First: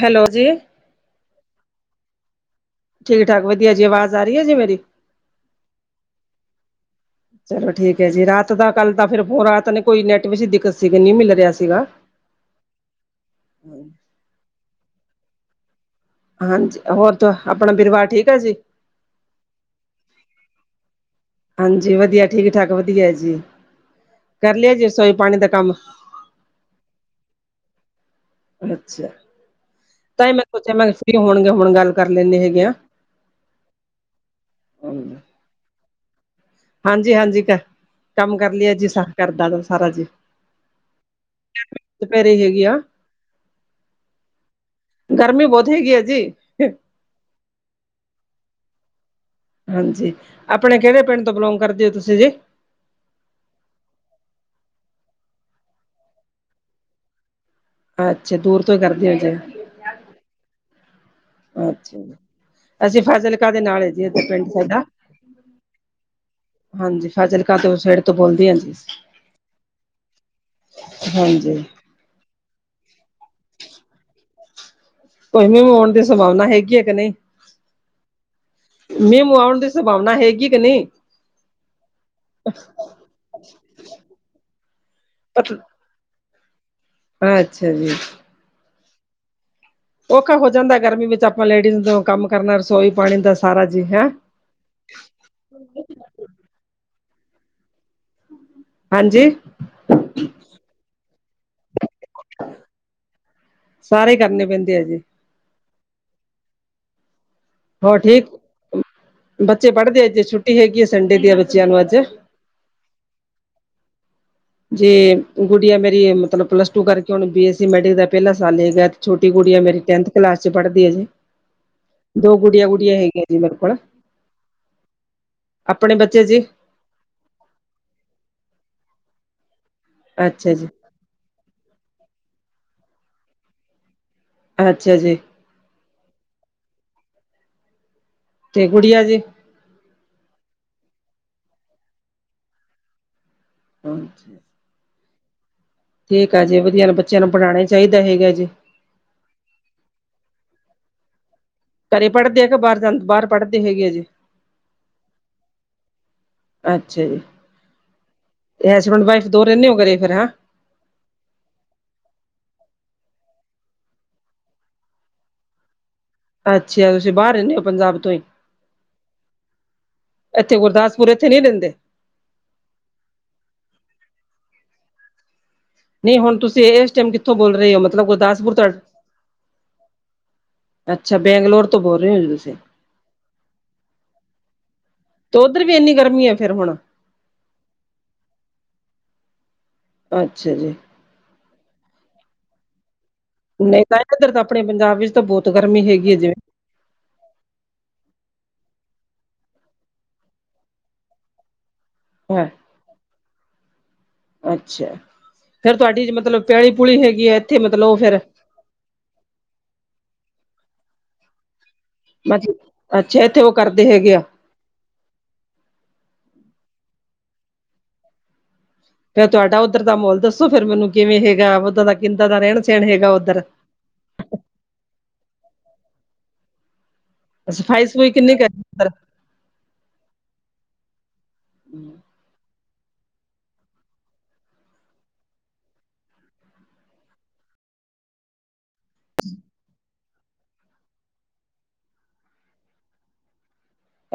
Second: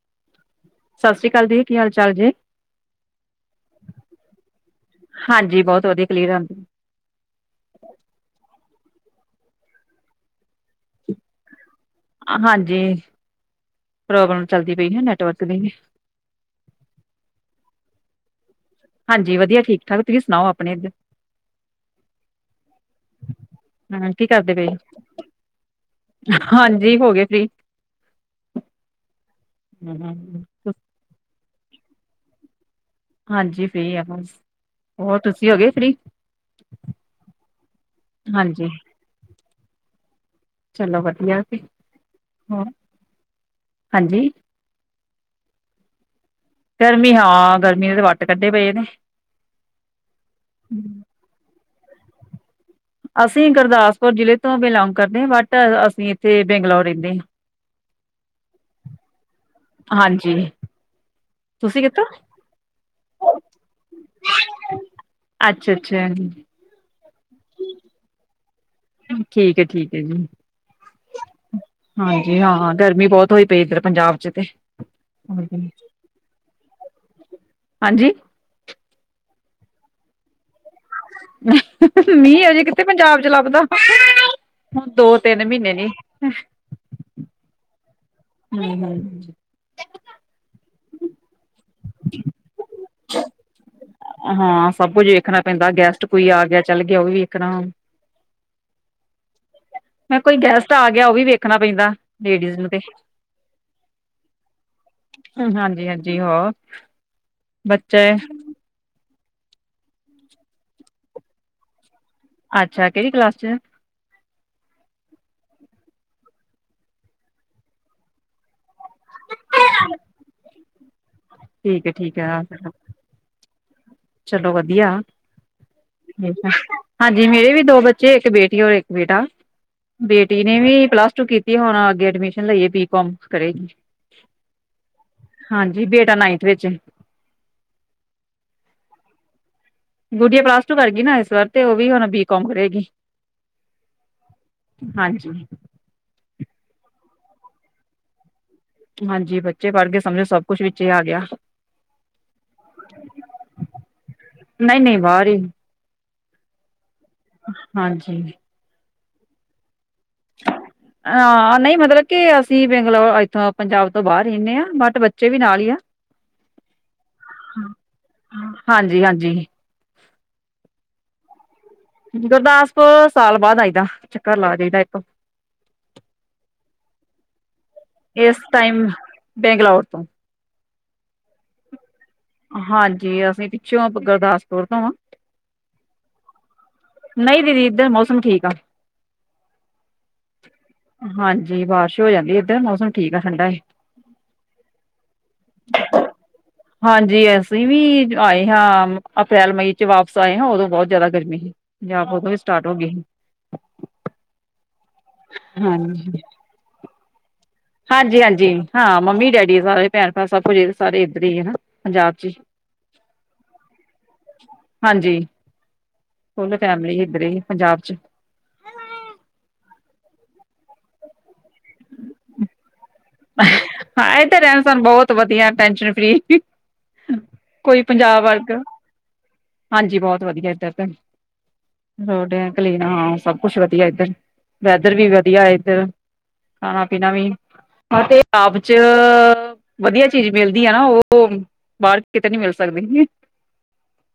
Hello ਜੀ। ਸਤਿ ਸ੍ਰੀ ਅਕਾਲ ਜੀ ਕੀ ਹਾਲ ਚਾਲ ਜੀ ਠੀਕ ਠਾਕ ਵਧੀਆ ਜੀ ਆਵਾਜ਼ ਆ ਰਹੀ ਹੈ ਜੀ ਮੇਰੀ ਹਾਂਜੀ ਬਹੁਤ ਵਧੀਆ ਕਲੀਅਰ ਆਂਦੀ ਚਲੋ ਠੀਕ ਹੈ ਜੀ ਰਾਤ ਦਾ ਕੱਲ ਤਾਂ ਫਿਰ ਫ ਰਾਤ ਨੇ ਕੋਈ ਨੈਟ ਵਿੱਚ ਦਿੱਕਤ ਸੀਗੀ ਨੀ ਮਿਲ ਰਿਹਾ ਸੀਗਾ। ਹਾਂਜੀ ਪ੍ਰੋਬਲਮ ਚੱਲਦੀ ਪਈ ਹੈ ਨੈਟਵਰਕ ਦੀ! ਹਾਂਜੀ ਹੋਰ ਤਾ ਆਪਣਾ ਪਰਿਵਾਰ ਠੀਕ ਹੈ ਜੀ। ਹਾਂਜੀ ਵਧੀਆ ਠੀਕ ਠਾਕ ਤੁਹੀ ਸੁਣਾਓ ਆਪਣੇ ਇੱਧਰ ਹਾਂਜੀ ਵਧੀਆ ਠੀਕ ਠਾਕ ਵਧੀਆ ਜੀ। ਹਮ ਕੀ ਕਰਦੇ ਕਰ ਪਏ ਲਿਆ ਜੀ ਰਸੋਈ ਪਾਣੀ ਦਾ ਕੰਮ ਹਾਂਜੀ ਹੋ ਗਏ ਫਰੀ ਅੱਛਾ ਤਾਂ ਹੀ ਮੈਂ ਸਚਿਆ ਮੈਂ ਫਰੀ ਹੋਣਗੇ ਹੁਣ ਗੱਲ ਕਰ ਲੈਂਦੇ ਹੈਗੇ ਆ। ਹਾਂਜੀ ਫ੍ਰੀ ਆ ਬਸ ਹੋਰ ਤੁਸੀਂ ਹੋ ਗਏ ਫ੍ਰਰੀ ਹਾਂਜੀ ਹਾਂਜੀ ਕੇਹ ਕੰਮ ਕਰ ਹਾਂਜੀ ਲਏ ਜੀ ਸ ਕਰਦਾ ਦਾ ਸਾਰਾ ਜੀ ਚਲੋ ਵਧੀਆ ਸੀ ਦੁਪਹਿਰੇ ਹੈਗੀ ਹੋਰ ਆ ਹਾਂਜੀ ਗਰਮੀ ਬਹੁਤ ਹੈਗੀ ਆ ਜੀ। ਗਰਮੀ' ਹਾਂ 'ਗਰਮੀ ਦੇ ਤਾਂ ਵੱਟ ਕੱਢੇ ਪਏ ਨੇ। ਹਾਂਜੀ ਆਪਣੇ ਕਿਹੜੇ ਪਿੰਡ ਤੋਂ ਬਿਲੋਂਗ ਕਰਦੇ ਹੋ ਤੁਸੀਂ ਜੀ? ਅਸੀਂ ਗੁਰਦਾਸਪੁਰ ਜ਼ਿਲ੍ਹੇ ਤੋਂ ਬਿਲੋਂਗ ਕਰਦੇ ਹਾਂ ਬਟ ਅਸੀਂ ਇੱਥੇ ਬੰਗਲੌਰ ਰਹਿੰਦੇ ਹਾਂ। ਅੱਛਾ ਦੂਰ ਤੋਂ ਹੀ ਕਰਦੇ ਹੋ ਜੇ ਹਾਂਜੀ। ਤੁਸੀਂ ਅੱਛਾ ਕਿੱਥੋਂ? ਜੀ ਅਸੀਂ ਫਾਜ਼ਿਲਕਾ ਦੇ ਨਾਲ ਜੀ ਉਥੇ ਪਿੰਡ ਸਾਡਾ ਅੱਛਾ ਅੱਛਾ। ਹਾਂਜੀ ਫਾਜ਼ਿਲਕਾਾਂ ਤੋਂ ਓਸ ਸਾਈਡ ਤੋਂ ਬੋਲਦੀ ਹਾਂ ਜੀ। ਠੀਕ ਹੈ ਠੀਕ ਹੈ ਜੀ। ਹਾਂਜੀ ਹਾਂਜੀ ਹਾਂ ਗਰਮੀ ਬਹੁਤ ਹੋਈ ਪਈ ਇੱਧਰ ਪੰਜਾਬ ਚ ਤੇ ਕੋਈ ਮਿਓ ਆਉਣ ਦੀ ਸੰਭਾਵਨਾ ਹੈਗੀ ਹੈ ਕਿ ਨਹੀਂ ਹਾਂਜੀ ਮੀਹ ਮੂੰਹ ਆਉਣ ਦੀ ਸੰਭਾਵਨਾ ਹੈਗੀ ਕਿ ਨਹੀਂ ਮੀਂਹ ਹਜੇ ਕਿਥੇ ਪੰਜਾਬ ਚ ਲੱਭਦਾ ਹੁਣ ਦੋ ਤਿੰਨ ਪਤ ਮਹੀਨੇ ਨੀ ਅੱਛਾ ਜੀ। ਹਮ ਹਮ ਔਖਾ ਹੋ ਜਾਂਦਾ ਗਰਮੀ ਵਿੱਚ ਆਪਾਂ ਲੇਡੀਜ਼ ਤੋਂ ਕੰਮ ਕਰਨਾ ਰਸੋਈ ਪਾਣੀ ਦਾ ਸਾਰਾ ਜੀ ਹੈਂ। ਹਾਂ ਸਭ ਕੁਝ ਵੇਖਣਾ ਪੈਂਦਾ ਗੈਸਟ ਕੋਈ ਆ ਗਿਆ ਚੱਲ ਗਿਆ ਉਹ ਵੀ ਵੇਖਣਾ। ਹਾਂਜੀ ਮੈਂ ਕੋਈ ਗੈਸਟ ਆ ਗਿਆ ਉਹ ਵੀ ਵੇਖਣਾ ਪੈਂਦਾ। ਲੇਡੀਜ਼ ਨੂੰ ਤੇ ਸਾਰੇ ਕਰਨੇ ਪੈਂਦੇ ਆ ਜੀ ਹਾਂਜੀ ਹਾਂਜੀ ਹੋਰ ਹੋਰ ਠੀਕ ਬੱਚੇ ਪੜ੍ਹਦੇ ਅੱਜੇ ਛੁੱਟੀ ਹੈਗੀ ਹੈ ਸੰਡੇ ਦੀਆਂ ਬੱਚਿਆਂ ਨੂੰ ਅੱਜ ਅੱਛਾ ਕਿਹੜੀ ਕਲਾਸ ਚ ਜੇ ਗੁੜੀਆਂ ਮੇਰੀ ਮਤਲਬ ਪਲੱਸ ਟੂ ਕਰਕੇ ਹੁਣ ਬੀਸੀ ਮੈਡੀਕਲ ਦਾ ਪਹਿਲਾ ਸਾਲ ਹੈਗਾ। ਛੋਟੀ ਗੁੜੀਆਂ ਮੇਰੀ ਟੈਂਨਥ ਕਲਾਸ ਚ ਪੜ੍ਹਦੀ ਹੈ ਜੀ ਠੀਕ ਹੈ ਠੀਕ ਦੋ ਹੈ ਗੁੜੀਆਂ ਗੁੜੀਆਂ ਹੈਗੀਆਂ ਜੀ ਮੇਰੇ ਕੋਲ ਚਲੋ ਵਧੀਆ ਆਪਣੇ ਬੱਚੇ ਜੀ ਅਕੇਲਾ। ਹਾਂਜੀ ਮੇਰੇ ਵੀ ਦੋ ਬੱਚੇ ਇੱਕ ਬੇਟੀ ਔਰ ਇੱਕ ਬੇਟਾ ਬੇਟੀ ਅੱਛਾ ਨੇ ਜੀ। ਵੀ ਪਲੱਸ ਟੂ ਕੀਤੀ। ਕੀ ਹੁਣ ਅੱਗੇ ਐਡਮਿਸ਼ਨ ਲਈਏ ਬੀ ਕੌਮ ਕਰੇਗੀ। ਅੱਛਾ ਜੀ। ਹਾਂਜੀ ਬੇਟਾ ਨਾਈਨਥ ਵਿੱਚ ਤੇ ਗੁੜੀਆ ਜੇ ਗੁੱਡੀਆ ਪਲਾਸ ਟੂ ਕਰ ਗਈ ਨਾ ਇਸ ਵਾਰ ਤੇ ਉਹ ਵੀ ਹੁਣ ਬੀ ਕੌਮ ਕਰੇਗੀ। ਹਾਂਜੀ। ਹਾਂਜੀ। ਠੀਕ ਆ ਜੀ ਵਧੀਆ ਬੱਚਿਆਂ ਨੂੰ ਪੜ੍ਹਉਣਾ ਚਾਹੀਦਾ ਹੈਗਾ ਜੇ। ਹਾਂਜੀ ਬੱਚੇ ਪੜ੍ਹ ਗਏ ਸਮਝੋ ਸਭ ਕੁਛ ਵਿੱਚ ਹੀ ਆ ਗਿਆ। ਘਰੇ ਪੜ੍ਹਦੇ ਹੈਗੇ ਬਾਹਰ ਜਾਂਦੇ ਬਾਹਰ ਪੜ੍ਹਦੇ ਹੈਗੇ ਆ ਜੇ ਨਹੀਂ ਨਹੀਂ ਬਾਹਰ ਹੀ ਅੱਛਾ ਜੀ। ਹਾਂਜੀ। ਹਸਬੈਂਡ ਵਾਈਫ ਦੋ ਰਹਿੰਦੇ ਹੋ ਘਰੇ ਫਿਰ ਹੈ। ਹਾਂ ਨਹੀਂ ਮਤਲਬ ਕਿ ਅਸੀਂ ਬੰਗਲੌਰ ਇੱਥੋਂ ਪੰਜਾਬ ਤੋਂ ਬਾਹਰ ਰਦੇ ਹਾਂ ਬਟ ਬੱਚੇ ਵੀ ਨਾਲ ਹੀ ਆ। ਅੱਛਾ ਤੁਸੀਂ ਬਾਹਰ ਰਹਦੇ ਹੋ ਪੰਜਾਬ ਤੋਂ ਹੀ ਹਾਂਜੀ ਹਾਂਜੀ ਇੱਥੇ ਗੁਰਦਾਸਪੁਰ ਇੱਥੇ ਨੀ ਰਹਿੰਦੇ ਗੁਰਦਾਸਪੁਰ ਸਾਲ ਬਾਅਦ ਆਈ ਦਾ ਚੱਕਰ ਲਾ ਜਾਈਦਾ ਇੱਕ। ਨਹੀਂ ਹੁਣ ਤੁਸੀਂ ਇਸ ਟਾਈਮ ਕਿੱਥੋਂ ਬੋਲ ਰਹੇ ਹੋ ਮਤਲਬ ਇਸ ਗੁਰਦਾਸਪੁਰ ਤੁਹਾਡੇ ਟਾਈਮ ਬੈਂਗਲੌਰ ਤੋਂ ਅੱਛਾ ਬੈਂਗਲੋਰ ਤੋਂ ਬੋਲ ਰਹੇ ਹੋ। ਤੁਸੀਂ ਹਾਂਜੀ ਅਸੀਂ ਪਿੱਛੋਂ ਗੁਰਦਾਸਪੁਰ ਤੋਂ ਆ ਤੇ ਉੱਧਰ ਵੀ ਇੰਨੀ ਗਰਮੀ ਹੈ ਫਿਰ ਹੁਣ ਨਹੀਂ ਦੀਦੀ ਇੱਧਰ ਮੌਸਮ ਠੀਕ ਆ। ਅੱਛਾ ਜੀ। ਹਾਂਜੀ ਬਾਰਿਸ਼ ਹੋ ਜਾਂਦੀ ਇੱਧਰ ਮੌਸਮ ਠੀਕ ਹੈ ਠੰਡਾ ਨਹੀਂ ਤਾਂ ਇੱਧਰ ਤਾਂ ਆਪਣੇ ਪੰਜਾਬ ਵਿੱਚ ਤਾਂ ਬਹੁਤ ਗਰਮੀ ਹੈਗੀ ਹੈ ਜਿਵੇਂ ਹਾਂਜੀ ਅਸੀਂ ਵੀ ਆਏ ਹਾਂ ਅਪ੍ਰੈਲ ਮਈ ਚ ਵਾਪਸ ਆਏ ਹਾਂ ਉਦੋਂ ਬਹੁਤ ਜ਼ਿਆਦਾ ਗਰਮੀ ਸੀ। ਪੰਜਾਬ ਉਦੋਂ ਵੀ ਹੈ ਸਟਾਰਟ ਹੋ ਗਈ ਸੀ। ਅੱਛਾ ਫਿਰ ਤੁਹਾਡੀ ਹਾਂਜੀ ਮਤਲਬ ਪਿਆਲੀ ਪੂਲੀ ਹੈਗੀ ਹੈ। ਇੱਥੇ ਮਤਲਬ ਉਹ ਫੇਰ ਹਾਂਜੀ ਹਾਂਜੀ ਹਾਂ ਮੰਮੀ ਡੈਡੀ ਸਾਰੇ ਭੈਣ ਭਰਾ ਸਭ ਕੁਝ ਸਾਰੇ ਇੱਧਰ ਹੀ ਹਨਾ। ਪੰਜਾਬ ਚ ਹੀ ਅੱਛਾ ਜੀ ਅੱਛਾ ਉਹ ਕਰਦੇ ਹੈਗੇ ਆ। ਹਾਂਜੀ ਫੁੱਲ ਫੈਮਲੀ ਇੱਧਰ ਹੀ ਪੰਜਾਬ ਚ। ਫਿਰ ਤੁਹਾਡਾ ਉੱਧਰ ਦਾ ਮਾਹਲ ਦੱਸੋ ਫਿਰ ਮੈਨੂੰ ਕਿਵੇਂ ਹੈਗਾ ਉੱਦਾਂ ਦਾ ਕਿੱਦਾਂ ਦਾ ਰਹਿਣ ਸਹਿਣ ਹੈਗਾ। ਉੱਧਰ ਹਾਂ ਇਹ ਤੇ ਰਹਿਣ ਸਹਿਣ ਬਹੁਤ ਵਧੀਆ ਟੈਨਸ਼ਨ ਫਰੀ ਕੋਈ ਸਫ਼ਾਈ ਸਫੂਈ ਪੰਜਾਬ ਕਿੰਨੀ ਕੁ ਹੈ ਵਰਗ ਉੱਧਰ ਹਾਂਜੀ ਬਹੁਤ ਵਧੀਆ ਇਧਰ ਤੇ ਰੋਂਡ ਡੈਂਟ ਕਲੀਨ ਹਾਂ ਸਭ ਕੁਛ ਵਧੀਆ ਇੱਧਰ ਵੈਦਰ ਵੀ ਵਧੀਆ ਇੱਧਰ ਖਾਣਾ ਪੀਣਾ ਵੀ। ਅਤੇ ਆਪ ਚ ਵਧੀਆ ਚੀਜ਼ ਮਿਲਦੀ ਆ ਨਾ ਉਹ। ਬਾਹਰ ਕਿਤੇ ਨੀ ਮਿਲ ਸਕਦੇ।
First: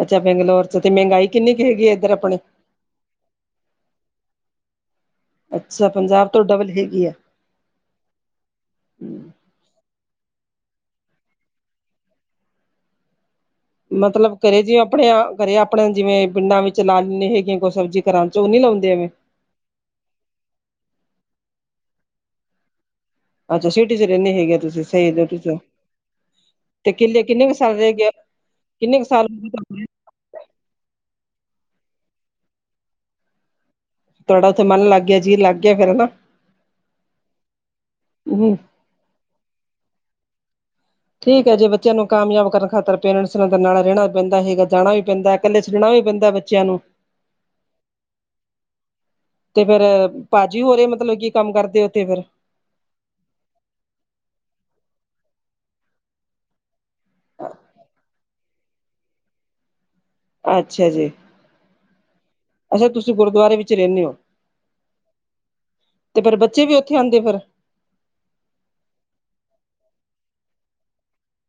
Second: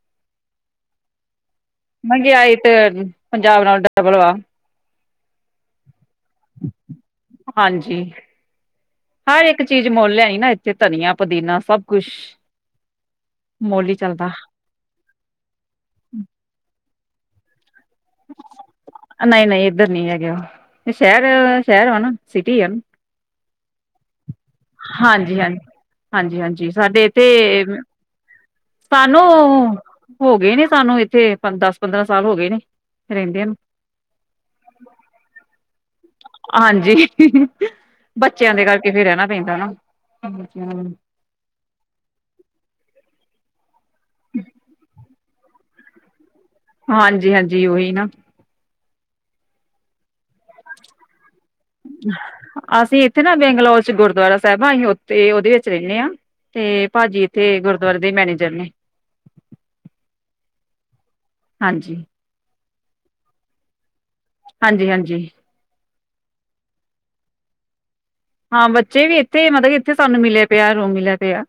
ਅੱਛਾ ਬੰਗਲੌਰ ਚ ਤੇ ਮਹਿੰਗਾਈ ਕਿੰਨੀ ਹੈਗੀ ਹੈ ਇੱਧਰ ਆਪਣੇ। ਮਹਿੰਗਾਈ ਤੇ ਪੰਜਾਬ ਨਾਲ ਡਬਲ ਵਾ। ਅੱਛਾ ਪੰਜਾਬ ਤੋਂ ਡਬਲ ਹੈਗੀ ਆ। ਹਾਂਜੀ ਹਰ ਇੱਕ ਚੀਜ਼ ਮੁੱਲ ਲਿਆਈ ਨਾ ਇੱਥੇ ਧਨੀਆ ਪੁਦੀਨਾ ਸਭ ਕੁਛ ਮੁੱਲ ਹੀ ਚੱਲਦਾ ਮਤਲਬ ਕਰੇ ਜਿਵੇਂ ਆਪਣੇ ਕਰੇ ਆਪਣੇ ਜਿਵੇਂ ਪਿੰਡਾਂ ਵਿੱਚ ਨਾਲੀਆਂ ਹੈਗੀਆਂ ਕੌਸਲ ਚ। ਘਰਾਂ ਚ ਉਹ ਨੀ ਲਾਉਂਦੇ ਐਵੇਂ ਨਹੀਂ ਨਹੀਂ ਇੱਧਰ ਨਹੀਂ ਹੈਗੇ ਉਹ ਸ਼ਹਿਰ ਸ਼ਹਿਰ ਆ ਨਾ ਸਿਟੀ ਆ ਨਾ। ਅੱਛਾ ਸੀਟੀ ਚ ਰਹਿੰਦੇ ਹੈਗੇ ਤੁਸੀਂ। ਸਹੀ ਹਾਂਜੀ ਤੁਸੀਂ ਹਾਂਜੀ ਹਾਂਜੀ ਹਾਂਜੀ ਤੇ ਸਾਡੇ ਕਿੱਲੇ ਇੱਥੇ ਕਿੰਨੇ ਕੁ ਸਾਲ ਰਹਿ ਗਿਆ ਕਿੰਨੇ ਕੁ ਸਾਨੂੰ ਸਾਲ ਹੋ ਗਏ ਨੇ ਸਾਨੂੰ ਇੱਥੇ ਦਸ ਪੰਦਰਾਂ ਸਾਲ ਹੋ ਗਏ ਨੇ ਰਹਿੰਦਿਆਂ ਨੂੰ। ਤੁਹਾਡਾ ਉੱਥੇ ਮਨ ਲੱਗ ਗਿਆ ਜੀ ਲੱਗ ਗਿਆ ਫੇਰ ਹਨਾ ਹਾਂਜੀ ਬੱਚਿਆਂ ਹਮ ਦੇ ਗੱਲ। ਕਿਤੇ ਰਹਿਣਾ ਪੈਂਦਾ ਨਾ ਆਜਾ। ਠੀਕ ਹੈ ਜੇ ਬੱਚਿਆਂ ਨੂੰ ਕਾਮਯਾਬ ਕਰਨ ਖਾਤਰ ਪੇਰੈਂਟਸ ਨਾਲ ਨਾਲ ਰਹਿਣਾ ਵੀ ਪੈਂਦਾ ਹੈਗਾ ਜਾਣਾ ਵੀ ਪੈਂਦਾ ਇਕੱਲੇ ਸੈਣਾ ਵੀ ਪੈਂਦਾ ਬੱਚਿਆਂ ਨੂੰ। ਹਾਂਜੀ ਹਾਂਜੀ, ਉਹੀ ਨਾ ਤੀਗਰ ਭਾਜੀ ਹੋਰੇ ਮਤਲਬ ਕਿ ਅਸੀਂ ਇੱਥੇ ਨਾ ਬੈਂਗਲੋਰ ਚ ਗੁਰਦੁਆਰਾ ਸਾਹਿਬ ਆ ਅਸੀਂ ਉਥੇ ਉਹਦੇ ਵਿੱਚ ਰਹਿੰਦੇ ਹਾਂ। ਤੇ ਭਾਜੀ ਤੇ ਗੁਰਦੁਆਰੇ ਦੇ ਮੈਨੇਜਰ ਨੇ ਅੱਛਾ ਜੀ ਹਾਂਜੀ ਅੱਛਾ ਤੁਸੀਂ ਗੁਰਦੁਆਰੇ ਵਿੱਚ ਰਹਿੰਦੇ ਹੋ। ਹਾਂਜੀ, ਹਾਂਜੀ ਤੇ ਫਿਰ ਬੱਚੇ ਵੀ ਉੱਥੇ ਆਉਂਦੇ ਖਰ ਹਾਂ ਬੱਚੇ ਵੀ ਇੱਥੇ ਮਤਲਬ ਇੱਥੇ ਸਾਨੂੰ ਮਿਲਿਆ ਪਿਆ ਰੋ ਮਿਲਿਆ ਪਿਆ।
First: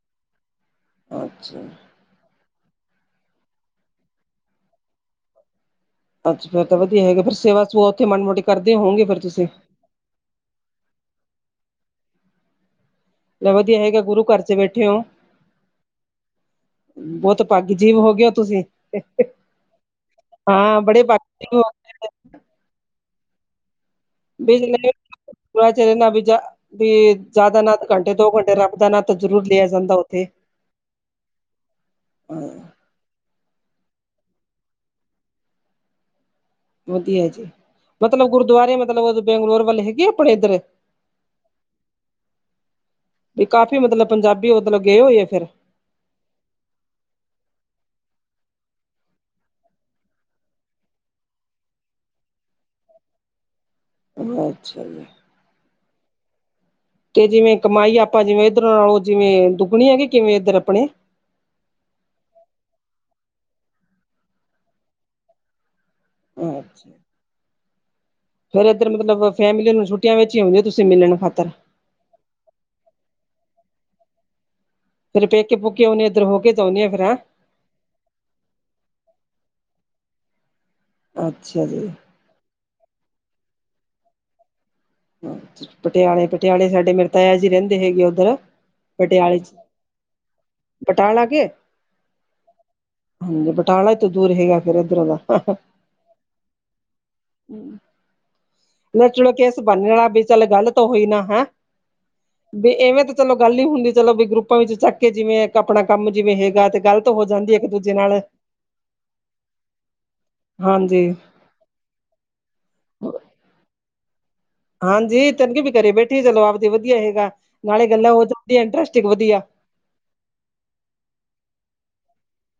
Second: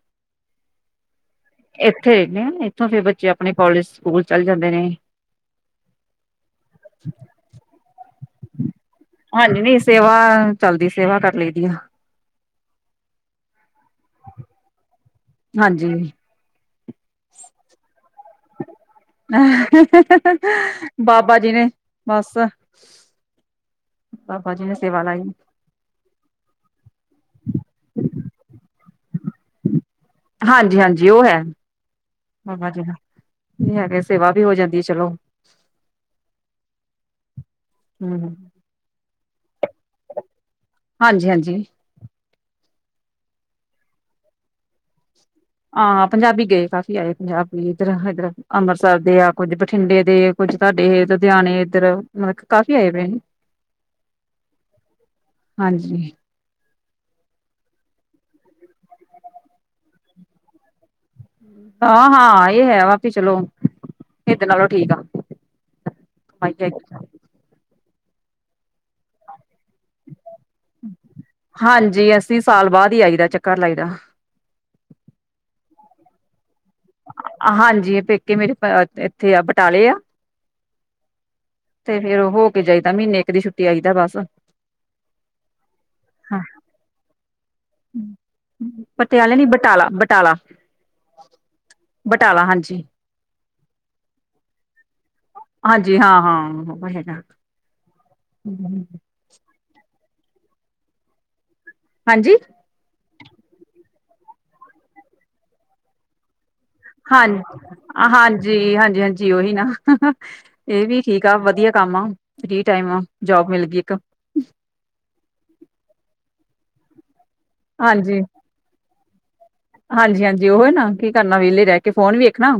ਅੱਛਾ। ਇੱਥੇ ਰਹਿੰਦੇ ਇੱਥੋਂ ਫਿਰ ਬੱਚੇ ਆਪਣੇ ਕੋਲਜ ਸਕੂਲ ਚੱਲ ਜਾਂਦੇ ਨੇ। ਅੱਛਾ ਫਿਰ ਵਧੀਆ ਹੈ ਸੇਵਾ ਸੂਵਾ ਉੱਥੇ ਮਾਰੀ ਮੋਟੀ ਕਰਦੇ ਹੋਣਗੇ ਤੁਸੀਂ। ਹਾਂਜੀ ਨਹੀਂ ਸੇਵਾ ਚੱਲਦੀ ਸੇਵਾ ਕਰ ਲਈ ਦੀ ਆ। ਵਧੀਆ ਹੈਗਾ ਗੁਰੂ ਘਰ ਚ ਬੈਠੇ ਹੋ। ਹਾਂਜੀ ਬਹੁਤ ਭੱਗ ਜੀਵ ਹੋ ਗਿਆ ਤੁਸੀਂ। ਹਾਂ ਬੜੇ ਬਾਬਾ ਭਾਗੀ ਜੀ ਜੀਵ ਹੋ ਨੇ। ਬਸ ਬਾਬਾ ਜੀ ਨੇ ਸੇਵਾ ਲਾਈ। [unintelligible] ਤੇ ਜ਼ਿਆਦਾ ਨਾ ਘੰਟੇ ਦੋ ਘੰਟੇ ਰੱਬ ਦਾ ਨਾ ਤਾਂ ਜ਼ਰੂਰ ਲਿਆ ਜਾਂਦਾ। ਉੱਥੇ ਹਾਂਜੀ- ਹਾਂਜੀ ਉਹ ਹੈ। ਹਾਂ ਬਾਬਾ ਜੀ ਹੈਗੇ ਸੇਵਾ ਵੀ ਹੋ ਜਾਂਦੀ ਚਲੋ। ਵਧੀਆ ਜੀ ਮਤਲਬ ਹੂੰ ਗੁਰਦੁਆਰੇ ਮਤਲਬ ਬੈਂਗਲੋਰ ਵੱਲ ਹੈਗੇ ਆਪਣੇ ਇੱਧਰ ਹਾਂਜੀ-ਹਾਂਜੀ ਵੀ ਕਾਫੀ ਮਤਲਬ ਪੰਜਾਬੀ ਮਤਲਬ ਗਏ ਹੋਏ ਆ ਫਿਰ ਹਾਂ। ਪੰਜਾਬੀ ਗਏ ਕਾਫੀ ਆਏ ਪੰਜਾਬੀ ਇੱਧਰ- ਇੱਧਰ ਅੰਮ੍ਰਿਤਸਰ ਦੇ ਆ ਕੁੱਝ ਬਠਿੰਡੇ ਦੇ ਕੁੱਝ ਤੁਹਾਡੇ ਇਹ ਲੁਧਿਆਣੇ ਇੱਧਰ ਕਾਫੀ ਆਏ ਪਏ ਨੇ। ਅੱਛਾ ਜੀ ਹਾਂਜੀ ਤੇ ਜਿਵੇਂ ਕਮਾਈ ਆਪਾਂ ਜਿਵੇਂ ਇੱਧਰੋਂ ਨਾਲੋਂ ਜਿਵੇਂ ਦੁਗਣੀ ਹੈਗੀ ਕਿਵੇਂ ਇੱਧਰ ਆਪਣੇ ਹਾਂ ਹਾਂ ਇਹ ਹੈ ਵਾਪਸ ਚਲੋ ਇਧਰ ਲਾ ਲਓ ਠੀਕ ਆ। ਹਾਈਜੈਕ ਫਿਰ ਇਧਰ ਮਤਲਬ ਫੈਮਲੀ ਨੂੰ ਛੁੱਟੀਆ ਵਿੱਚ ਹੀ ਆਉੁੰਦੀ ਹੋ ਤੁਸੀਂ ਮਿਲਣ ਖਾਤਰ- ਹਾਂਜੀ ਅਸੀਂ ਸਾਲ ਬਾਅਦ ਹੀ ਆਈ ਦਾ ਚੱਕਰ ਲਾਈ ਦਾ। ਫਿਰ ਪੇਕੇ ਪੂਕੇ ਹੁਣੇ ਇਧਰ ਹੋ ਕੇ ਜਾ ਆਉਦੇ ਆ ਫਿਰ ਹਾਂ। ਹਾਂਜੀ ਪੇਕੇ ਮੇਰੇ ਇੱਥੇ ਆ ਬਟਾਲੇ ਆ। ਅੱਛਾ ਜੀ ਤੇ ਫਿਰ ਹੋ ਕੇ ਜਾਈਦਾ ਮਹੀਨੇ ਇੱਕ ਦੀ ਛੁੱਟੀ ਆਈ ਦਾ ਬਸ ਪਟਿਆਲੇ ਹਾਂ ਪਟਿਆਲੇ ਸਾਡੇ ਮੇਰੇ ਤਾਇਆ ਜੀ ਰਹਿੰਦੇ ਹੈਗੇ ਉੱਧਰ ਪਟਿਆਲੇ ਨੀ ਚ। ਬਟਾਲਾ ਬਟਾਲਾ। ਬਟਾਲਾ ਕੇ। ਬਟਾਲਾ ਹਾਂਜੀ। ਹਾਂਜੀ ਬਟਾਲਾ ਤੋਂ ਦੂਰ ਹੈਗਾ ਫਿਰ ਇਧਰ ਦਾ ਹਾਂਜੀ ਹਾਂ ਹਾਂ ਹੂ,,, ਉਜਲਾ ਕੇਸ ਬਣ ਜਾਣਾ ਚੱਲ ਗੱਲ ਤਾਂ ਉਹੀ ਨਾ ਹੈ। ਹਾਂਜੀ ਵੀ ਐਵੇਂ ਤਾਂ ਚਲੋ ਗੱਲ ਹੀ ਹੁੰਦੀ ਚਲੋ ਵੀ ਗਰੁੱਪਾਂ ਵਿੱਚ ਚੱਕ ਕੇ ਜਿਵੇਂ ਆਪਣਾ ਕੰਮ ਜਿਵੇਂ ਹੈਗਾ ਗਲਤ ਹੋ ਹਾਂ ਜਾਂਦੀ ਹੈ। ਹਾਂਜੀ -ਹਾਂਜੀ -ਹਾਂਜੀ ਓਹੀ ਨਾ ਇਹ ਵੀ ਹਾਂਜੀ ਠੀਕ ਆ ਵਧੀਆ ਕੰਮ ਆ। ਫਰੀ ਟਾਈਮ ਆ ਜੋਬ ਮਿਲਗੀ ਇੱਕ। ਹਾਂਜੀ। ਤਰਕੀ ਵੀ ਕਰੇ ਬੈਠੀ ਚਲੋ ਆਪਦੀ ਵਧੀਆ ਹੈਗਾ ਨਾਲੇ ਗੱਲਾਂ ਹਾਂਜੀ, ਹੋਤ ਵਧੀਆ ਇੰਟਰਸਟੀਗ ਵਧੀਆ। ਹਾਂਜੀ -ਹਾਂਜੀ। ਉਏ ਨਾ ਕੀ ਕਰਨਾ ਵਿਹਲੇ ਰਹਿ ਕੇ ਫੋਨ ਵੇਖਣਾ।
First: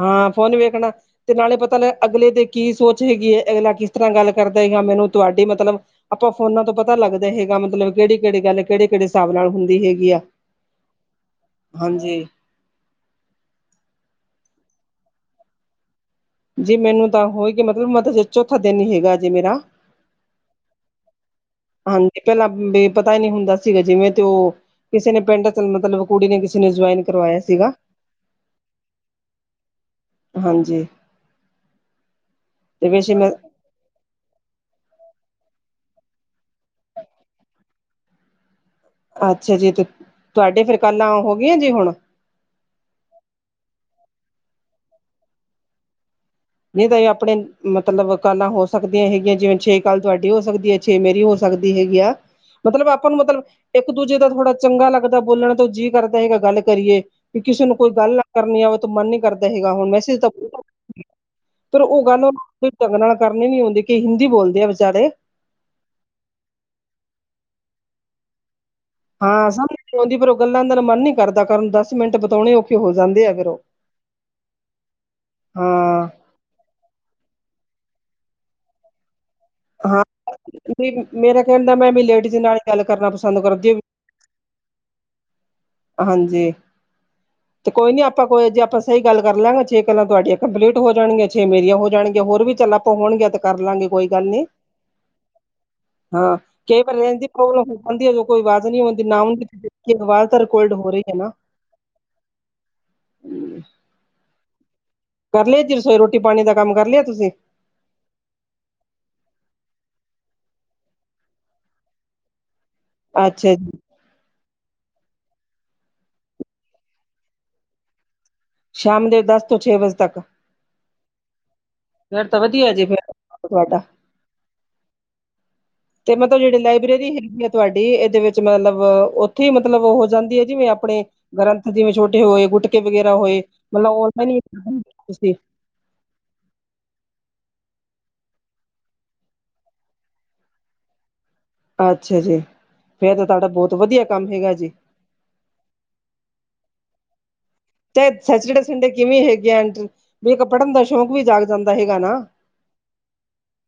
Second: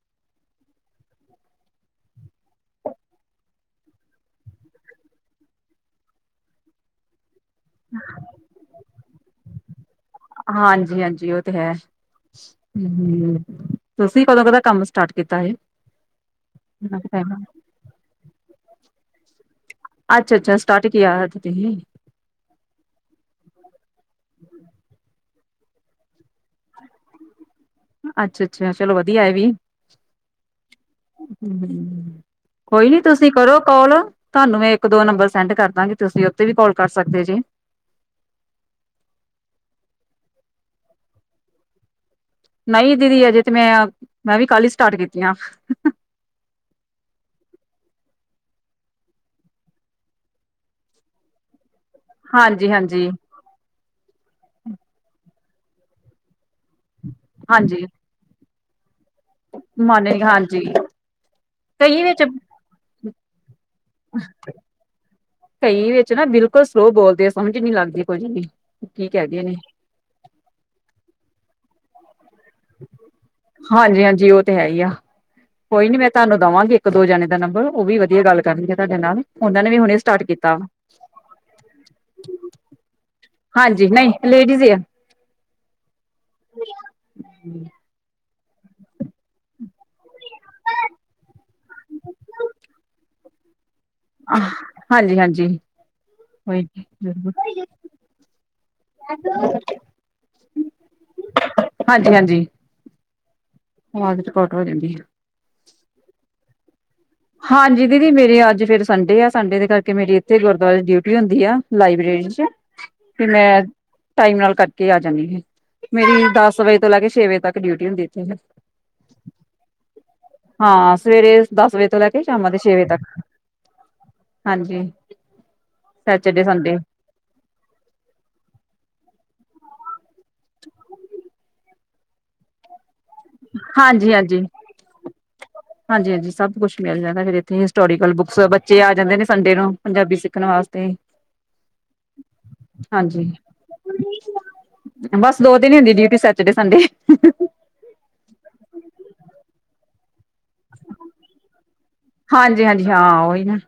ਹਾਂ, ਫੋਨ ਵੇਖਣਾ। ਤੇ ਨਾਲੇ ਪਤਾ ਲ ਅਗਲੇ ਦੇ ਕੀ ਸੋਚ ਹੈਗੀ ਏ, ਅਗਲਾ ਕਿਸ ਤਰ੍ਹਾਂ ਗੱਲ ਕਰਦਾ ਹੈ। ਯਾਂ ਮੈਨੂੰ ਤੁਹਾਡੀ ਮਤਲਬ ਆਪਾਂ ਫੋਨਾ ਤੋਂ ਪਤਾ ਲੱਗਦਾ ਹੈਗਾ ਮਤਲਬ ਕਿਹੜੀ -ਕਿਹੜੀ ਗੱਲ ਕਿਹੜੇ -ਕਿਹੜੇ ਹਿਸਾਬ ਨਾਲ ਹੁੰਦੀ ਹੈਗੀ ਆ। ਹਾਂਜੀ -ਹਾਂਜੀ, ਉਹ ਤੇ ਹੈ। ਹਾਂਜੀ ਹਮ-ਮ ਤੁਸੀਂ ਕਦੋਂਕਦਾ ਕੰਮ ਸਟਾਰਟ ਕੀਤਾ ਇਹ। ਜੀ ਮੈਨੂੰ ਤਾਂ ਹੋਏਗੇ ਮਤਲਬ [unintelligible] ਚੌਥਾ ਦਿਨ ਹੀ ਹੈਗਾ ਜੇ ਮੇਰਾ। ਅੱਛਾ- ਅੱਛਾ ਸਟਾਰਟ ਕੀਆ ਹੈ। [unintelligible] ਹਾਂਜੀ। ਪਹਿਲਾਂ ਬੇ ਪਤਾ ਹੀ ਨਹੀ ਹੁੰਦਾ ਸੀਗਾ ਜਿਵੇਂ ਤੇ ਉ। ਕਿਸੇ ਨੇ ਪਿੰਡ ਤ ਮਤਲਬ ਕੁੜੀ ਨੇ ਕਿਸੇ ਨੇ ਜੁਆਇਨ ਕਰਵਾਇਆ ਸੀਗਾ। ਅੱਛਾ -ਅੱਛਾ। ਚਲੋ ਵਧੀਆ ਏ ਵੀ। ਹਾਂਜੀ। [unintelligible] ਕੋਈ ਤੇ ਨੀ ਵੈਸੇ ਮੈਂ ਤੁਸੀਂ ਕਰੋ। ਕਾਲ ਤੁਹਾਨੂੰ ਮੈਂ ਇੱਕ ਦੋ ਨੰਬਰ ਸੈਂਡ ਕਰਦਾਂਗੀ। ਤੁਸੀਂ ਉੱਤੇ ਵੀ ਕਾਲ ਕਰ ਸਕਦੇ ਜੇ। ਅੱਛਾ ਜੀ! ਤੇ ਤੁਹਾਡੇ ਫੇਰ ਕਾਲਾਂ ਹੋ ਗਈਆਂ ਜੀ ਹੁਣ? ਨਹੀਂ ਦੀਦੀ ਅਜੇ ਤੇ ਮੈਂ, ਮੈਂ ਵੀ ਕੱਲ ਹੀ ਸਟਾਰਟ ਕੀਤੀਆਂ। ਨਹੀਂ ਤਾਂ ਇਹ ਆਪਣੇ ਮਤਲਬ ਕਾਲਾਂ ਹੋ ਸਕਦੀਆਂ ਹੈਗੀਆਂ ਜਿਵੇਂ ਛੇ ਕਾਲਾਂ ਤੁਹਾਡੀ ਹੋ ਸਕਦੀ ਏ। ਛੇ ਮੇਰੀ ਹੋ ਸਕਦੀ ਹੈਗੀਆ। ਹਾਂਜੀ, ਮਤਲਬ ਹਾਂਜੀ ਆਪਾਂ ਨੂੰ ਮਤਲਬ ਇੱਕ ਦੂਜੇ ਦਾ ਥੋੜ੍ਹਾ ਚੰਗਾ ਲੱਗਦਾ ਬੋਲਣ ਤੋਂ ਜੀਅ ਕਰਦਾ ਹੈਗਾ ਗੱਲ ਕਰੀਏ। ਵੀ ਕਿਸੇ ਨੂੰ ਹਾਂਜੀ ਕੋਈ ਗੱਲ ਨਾ ਕਰਨੀ ਆਵੇ ਤਾਂ ਮਨ ਨੀ ਕਰਦਾ ਹੈਗਾ ਹੁਣ ਮਾਨੇ ਮੈਸੇਜ ਤਾਂ ਹਾਂਜੀ ਫੇਰ ਕਈ ਉਹ ਵਿੱਚ ਗੱਲ [inaudible] ਉਹ ਢੰਗ ਨਾਲ ਕਰਨੀ ਨੀ ਆਉਂਦੀ ਕਿ ਹਿੰਦੀ ਬੋਲਦੇ ਆ ਵਿਚਾਰੇ। ਕਈ ਵਿੱਚ ਨਾ ਬਿਲਕੁਲ ਸਲੋਅ ਬੋਲਦੇ ਸਮਝ ਨੀ ਲੱਗਦੀ ਕੁਝ ਵੀ। ਕੀ ਕਹਿਦੇ ਹਾਂ, ਨੇ ਸਮਝ ਨੀ ਆਉਂਦੀ ਪਰ ਉਹ ਗੱਲਾਂ ਦਰ ਮਨ ਨੀ ਕਰਦਾ ਕਰਨ ਦਸ ਮਿੰਟ ਬਿਤਾਉਣੇ ਹਾਂਜੀ-ਹਾਂਜੀ, ਉਹ ਤੇ ਹੈ ਹੀ ਆ ਕੋਈ ਨੀ ਹਾਂ ਮੈਂ ਤੁਹਾਨੂੰ ਦੇਵਾਂਗੀ ਇੱਕ ਦੋ ਜਾਣੇ ਦਾ ਨੰਬਰ ਉਹ ਵੀ ਵਧੀਆ ਗੱਲ ਕਰਦੀ ਹੈ, ਤੁਹਾਡੇ ਨਾਲ। ਉਹਨਾਂ ਨੇ ਵੀ ਹੁਣੇ ਹਾਂ ਸਟਾਰਟ ਕੀਤਾ ਵਾ ਬੀ ਮੇਰਾ ਕਹਿਣ ਦਾ ਮੈਂ ਵੀ ਲੇਡੀਜ਼ ਨਾਲ ਗੱਲ ਕਰਨਾ ਪਸੰਦ ਕਰਦੀ ਹਾਂਜੀ ਨਹੀਂ ਲੇਡੀਜ਼ ਈ ਆ। ਹਾਂਜੀ, ਤੇ ਕੋਈ ਨੀ ਆਪ ਆਪਾਂ ਕੋਈ ਜੇ ਆਪਾਂ ਸਹੀ ਗੱਲ ਕਰ ਲਾਂਗੇ ਛੇ ਗੱਲਾਂ ਤੁਹਾਡੀਆਂ ਕੰਪਲੀਟ ਹੋ ਜਾਣਗੀਆਂ ਛੇ ਮੇਰੀਆਂ ਹੋ ਜਾਣਗੀਆਂ। ਹੋਰ ਵੀ ਚੱਲਾਂ ਹੋਣਗੀਆਂ ਤੇ ਕਰ ਲਾਂਗੇ ਕੋਈ ਗੱਲ ਨੀ। ਜੀ। ਹਾਂ [inaudible] ਰਿਕੋਲਡ ਹੋ ਰਹੀ ਹੈ ਨਾ। ਹਾਂਜੀ ਹਾਂਜੀ [inaudible] ਕਰ ਲਿਆ ਜੀ ਰਸੋਈ ਰੋਟੀ ਪਾਣੀ ਦਾ ਕੰਮ ਕਰ ਲਿਆ ਤੁਸੀਂ। ਹਾਂਜੀ ਦੀਦੀ ਮੇਰੇ ਅੱਜ ਫੇਰ ਸੰਡੇ ਆ। ਸੰਡੇ ਦੇ ਕਰਕੇ ਮੇਰੀ ਇੱਥੇ ਗੁਰਦੁਆਰੇ ਡਿਊਟੀ ਹੁੰਦੀ ਆ। ਲਾਈਬ੍ਰੇਰੀ 'ਚ ਤੇ ਅੱਛਾ ਮੈਂ ਜੀ ਟਾਈਮ ਨਾਲ ਕਟਕੇ ਆ ਜਾਂਨੀ। ਮੇਰੀ ਦਸ ਵਜੇ ਤੋਂ ਲੈ ਕੇ ਛੇ ਵਜੇ ਤੱਕ ਡਿਊਟੀ ਹੁੰਦੀ ਇੱਥੇ। ਸ਼ਾਮ ਦੇ ਦੱਸ ਤੋਂ ਛੇ ਵਜੇ ਤੱਕ। ਹਾਂ। ਸਵੇਰੇ ਦੱਸ ਵਜੇ ਤੋਂ ਲੈ ਕੇ ਫੇਰ ਤਾਂ ਸ਼ਾਮਾਂ ਦੇ ਵਧੀਆ ਛੇ ਵਜੇ ਜੀ ਫਿਰ ਤੱਕ। ਤੁਹਾਡਾ ਹਾਂਜੀ। ਤੇ ਮਤਲਬ ਸੈਚਰਡੇ ਜਿਹੜੇ ਸੰਡੇ ਲਾਈਬ੍ਰੇਰੀ ਹੈਗੀ ਏ ਤੁਹਾਡੀ ਇਹਦੇ ਵਿੱਚ ਮਤਲਬ ਉੱਥੇ ਮਤਲਬ ਹੋ ਜਾਂਦੀ ਹੈ, ਜਿਵੇਂ ਆਪਣੇ ਗ੍ਰੰਥ ਜਿਵੇਂ ਛੋਟੇ ਹੋਏ, ਗੁਟਕੇ ਵਗੈਰਾ ਹੋਏ ਮਤਲਬ ਹਾਂਜੀ ਹਾਂਜੀ [unintelligible] ਹਾਂਜੀ -ਹਾਂਜੀ, ਸਭ ਕੁਛ ਮਿਲ ਜਾਂਦਾ ਫਿਰ ਇੱਥੇ ਹਿਸਟੋਰੀਕਲ ਬੁੱਕਸ ਬੱਚੇ ਆ ਜਾਂਦੇ ਨੇ ਸੰਡੇ ਨੂੰ ਪੰਜਾਬੀ ਸਿੱਖਣ ਵਾਸਤੇ। ਅੱਛਾ ਜੀ, ਫੇਰ ਤਾਂ ਹਾਂਜੀ ਤੁਹਾਡਾ ਬਹੁਤ ਵਧੀਆ ਕੰਮ ਹੈਗਾ ਜੀ। ਬਸ ਦੋ ਦਿਨ ਹੀ ਹੁੰਦੀ ਡਿਊਟੀ ਸੈਚਡੇ ਸੰਡੇ। ਚਾਹ ਸੈਚਡੇ ਸੰਡੇ ਕਿਵੇਂ ਹੈਗੇ ਆ ਵੀ ਇੱਕ ਪੜ੍ਹਨ ਦਾ ਸ਼ੌਂਕ ਵੀ ਜਾਗ ਜਾਂਦਾ ਹੈਗਾ ਨਾ। ਹਾਂਜੀ ਹਾਂਜੀ ਹਾਂ ਉਹੀ ਨਾ।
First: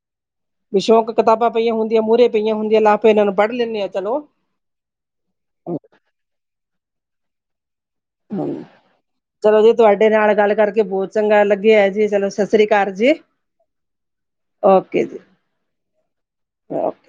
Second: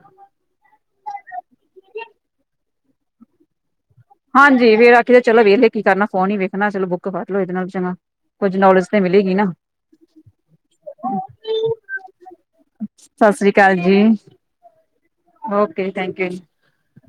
ਬ ਸ਼ੌਕ ਕਿਤਾਬਾਂ ਪਈਆਂ ਹੁੰਦੀਆਂ ਮੂਹਰੇ ਪਆਂ ਹੁੰਦੀਆਂ ਲ ਫਿਰ ਇਹਨਾਂ ਨੂੰ ਪੜ੍ਹ ਲੈਂਦੇ ਹਾਂ ਚਲੋ। ਹਾਂਜੀ ਵੇਰ ਆਖੀ ਚਲੋ ਵੇਖਲੇ ਕੀ ਕਰਨਾ ਫੋਨ ਹੀ ਵੇਖਣਾ ਚਲੋ ਬੁੱਕ ਕਰ ਲੋ ਇਹਦੇ ਨਾਲ ਚੰਗਾ। ਹਮ ਕੁੱਝ ਨੌਲੇਜ ਤੇ ਮਿਲੇਗੀ ਨਾ ਚਲੋ ਜੀ ਤੁਹਾਡੇ ਨਾਲ ਗੱਲ ਕਰਕੇ ਬਹੁਤ ਚੰਗਾ ਲੱਗ ਹੈ ਜੀ ਚਲੋ ਸਤਿ ਸ੍ਰੀ ਅਕਾਲ ਜੀ। ਸਤਿ ਸ਼੍ਰੀ ਅਕਾਲ ਜੀ ਓਕੇ ਥੈਂਕ ਯੂ। ਅਤੇ